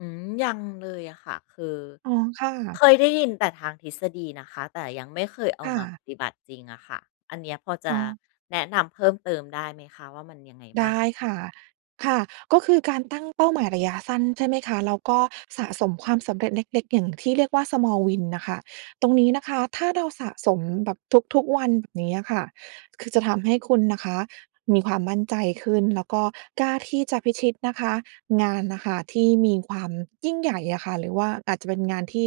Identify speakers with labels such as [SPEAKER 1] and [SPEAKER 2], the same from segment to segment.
[SPEAKER 1] อืม ยังเลยอะค่ะ คือ
[SPEAKER 2] อ๋อ ค่ะ
[SPEAKER 1] เคยได้ยินแต่ทางทฤษฎีนะคะ แต่ยังไม่เคยเอา
[SPEAKER 2] ค่
[SPEAKER 1] มาป
[SPEAKER 2] ะ
[SPEAKER 1] ฏิบัติจริงอะค่ะ อันเนี้ยพอจ
[SPEAKER 2] อ
[SPEAKER 1] ะ
[SPEAKER 2] ๋อ
[SPEAKER 1] แนะนำเพิ่มเติมได้ไหมคะว่ามันยังไงบ
[SPEAKER 2] ไ
[SPEAKER 1] ้
[SPEAKER 2] ด
[SPEAKER 1] าง?
[SPEAKER 2] ้ค่ะ ค่ะ ก็คือการตั้งเป้าหมายระยะสั้น ใช่ไหมคะ แล้วก็สะสมความสำเร็จเล็ก ๆ อย่างที่เรียกว่า Small Win น่ะค่ะ ตรงนี้นะคะ ถ้าเราสะสมแบบทุก ๆ วัน แบบเนี้ยค่ะ คือจะทำให้คุณนะคะ มีความมั่นใจขึ้น แล้วก็กล้าที่จะพิชิตนะคะ งานน่ะค่ะที่มีความยิ่งใหญ่อะค่ะ หรือว่าอาจจะเป็นงานที่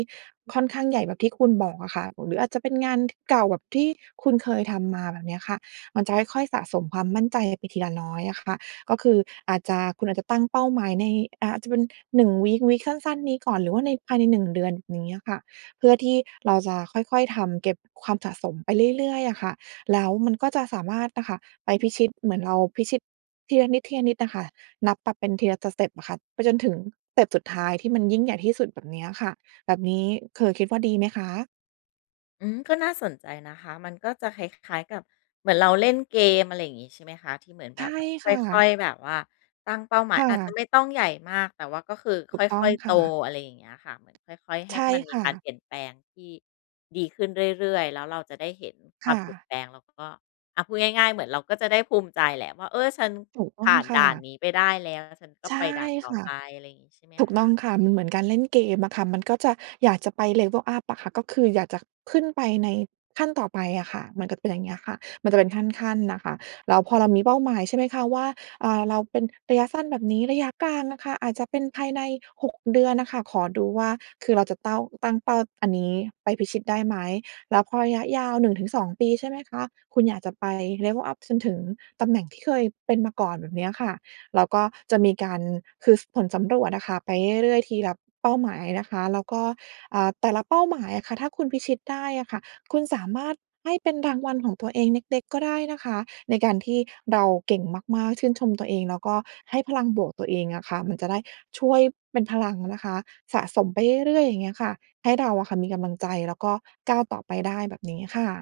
[SPEAKER 2] ค่อนข้างใหญ่แบบที่คุณบอกอะค่ะ หรืออาจจะเป็นงาน ก เก่าแบบที่คุณเคยทำมาแบบเนี้ยค่ะ มันจะค่อย ๆ สะสมความมั่นใจไปทีละน้อยอะค่ะ ก็คืออาจจะ คุณอาจจะตั้งเป้าหมายใน อ่า อาจจะเป็น 1 วีก วีก สั้น ๆ นี้ก่อน หรือว่าใน ภายใน 1 เดือน อย่างเงี้ยอะค่ะ เพื่อที่เราจะค่อย ๆ ทำเก็บความสะสมไปเรื่อย ๆ น่ะค่ะ แล้วมันก็จะสามารถอะค่ะไปพิชิต เหมือนเราพิชิต ทีละนิด ทีละนิดอะค่ะ นับปรับเป็นทีละสเต็ปอะค่ะ ไปจนถึงสเต็ปสุดท้าย ที่มันยิ่งใหญ่ที่สุดแบบเนี้ยค่ะ แบบนี้คือคิดว่าดีไหมคะ?
[SPEAKER 1] อืม ก็น่าสนใจนะคะ มันก็จะคล้าย ๆ กับ เหมือนเราเล่นเกม อะไรอย่างนี้ ใช่ไหมคะ ที่เหมือน
[SPEAKER 2] ใ
[SPEAKER 1] แ
[SPEAKER 2] ช
[SPEAKER 1] บ
[SPEAKER 2] ่
[SPEAKER 1] บว่า
[SPEAKER 2] ค
[SPEAKER 1] ค
[SPEAKER 2] ่
[SPEAKER 1] ่อ
[SPEAKER 2] ะ
[SPEAKER 1] ย ๆ แบบว่าตั้งเป้าหมา
[SPEAKER 2] ค
[SPEAKER 1] ย
[SPEAKER 2] ่
[SPEAKER 1] อาจจะ
[SPEAKER 2] ะ
[SPEAKER 1] ไม่ต้องใหญ่มาก แต่ว่าก็คือ
[SPEAKER 2] ถ
[SPEAKER 1] ค
[SPEAKER 2] ูกต้อ
[SPEAKER 1] ่
[SPEAKER 2] ง
[SPEAKER 1] อย ๆ
[SPEAKER 2] ค
[SPEAKER 1] โต
[SPEAKER 2] ่ะ
[SPEAKER 1] อะไรอย่างเงี้ยค่ะ เหมือนค่อย ๆ ให
[SPEAKER 2] ใช
[SPEAKER 1] ้
[SPEAKER 2] ่
[SPEAKER 1] มันมี
[SPEAKER 2] ค่
[SPEAKER 1] การ
[SPEAKER 2] ะ
[SPEAKER 1] เปลี่ยนแปลงที่ดีขึ้นเรื่อย ๆ แล้วเราจะได้เห็นค
[SPEAKER 2] ค
[SPEAKER 1] วา
[SPEAKER 2] ่
[SPEAKER 1] มเปลี่ยน
[SPEAKER 2] ะ
[SPEAKER 1] แปลง แล้วก็ อะ พูดง่าย ๆ เหมือนเราก็จะได้ภูมิใจแหละว่า เออ ฉัน
[SPEAKER 2] ถูกต
[SPEAKER 1] ผ
[SPEAKER 2] ้อ
[SPEAKER 1] ่
[SPEAKER 2] ง
[SPEAKER 1] าน
[SPEAKER 2] ค
[SPEAKER 1] ด
[SPEAKER 2] ่
[SPEAKER 1] ่าน
[SPEAKER 2] ะ
[SPEAKER 1] นี้ไปได้ แล้วฉันก็
[SPEAKER 2] ใช่
[SPEAKER 1] ไปด่านต่อ
[SPEAKER 2] ค่ะ
[SPEAKER 1] ไป อะไรอย่างงี้ใช่ไหม
[SPEAKER 2] ถูก
[SPEAKER 1] ค
[SPEAKER 2] ต้อ
[SPEAKER 1] ะ?
[SPEAKER 2] งค่ะ มันเหมือนการเล่นเกมอะค่ะ มันก็จะ อยากจะไป level up อะค่ะ ก็คืออยากจะขึ้นไปในขั้นต่อไปอะค่ะ มันก็จะเป็น อย่างเงี้ยค่ะ มันจะเป็นขั้น ๆ น่ะค่ะ แล้วพอเรามีเป้าหมาย ใช่ไหมคะว่า อา เราเป็นระยะสั้นแบบนี้ ระยะกลางอะค่ะ อาจจะเป็นภายใน 6 เดือนน่ะค่ะ ขอดูว่า คือเราจะเต้า ตั้งเป้าอันนี้ไปพิชิตได้ไหม แล้วพอระยะยาว 1-2 ปี ใช่ไหมคะ คุณอยากจะไป level up จนถึงตำแหน่งที่เคยเป็นมาก่อนแบบเนี้ยค่ะ แล้วก็จะมีการ คือผลสำรวจอะค่ะไปเรื่อย ๆ ทีละเป้าหมายนะคะ แล้วก็ อ่า แต่ละเป้าหมายอะค่ะ ถ้าคุณพิชิตได้อะค่ะ คุณสามารถให้เป็นรางวัลของตัวเองเล็ก ๆ ก็ได้นะคะ ในการที่เราเก่งมาก ๆ ชื่นชมตัวเอง แล้วก็ให้พลังบวกตัวเองอะค่ะ มันจะได้ช่วยเป็นพลังนะคะ สะสมไปเรื่อย ๆ อย่างเงี้ยค่ะ ให้เราอะค่ะมีกำลังใจ แล้วก็ก้าวต่อไปได้แบบนี้ค่ะ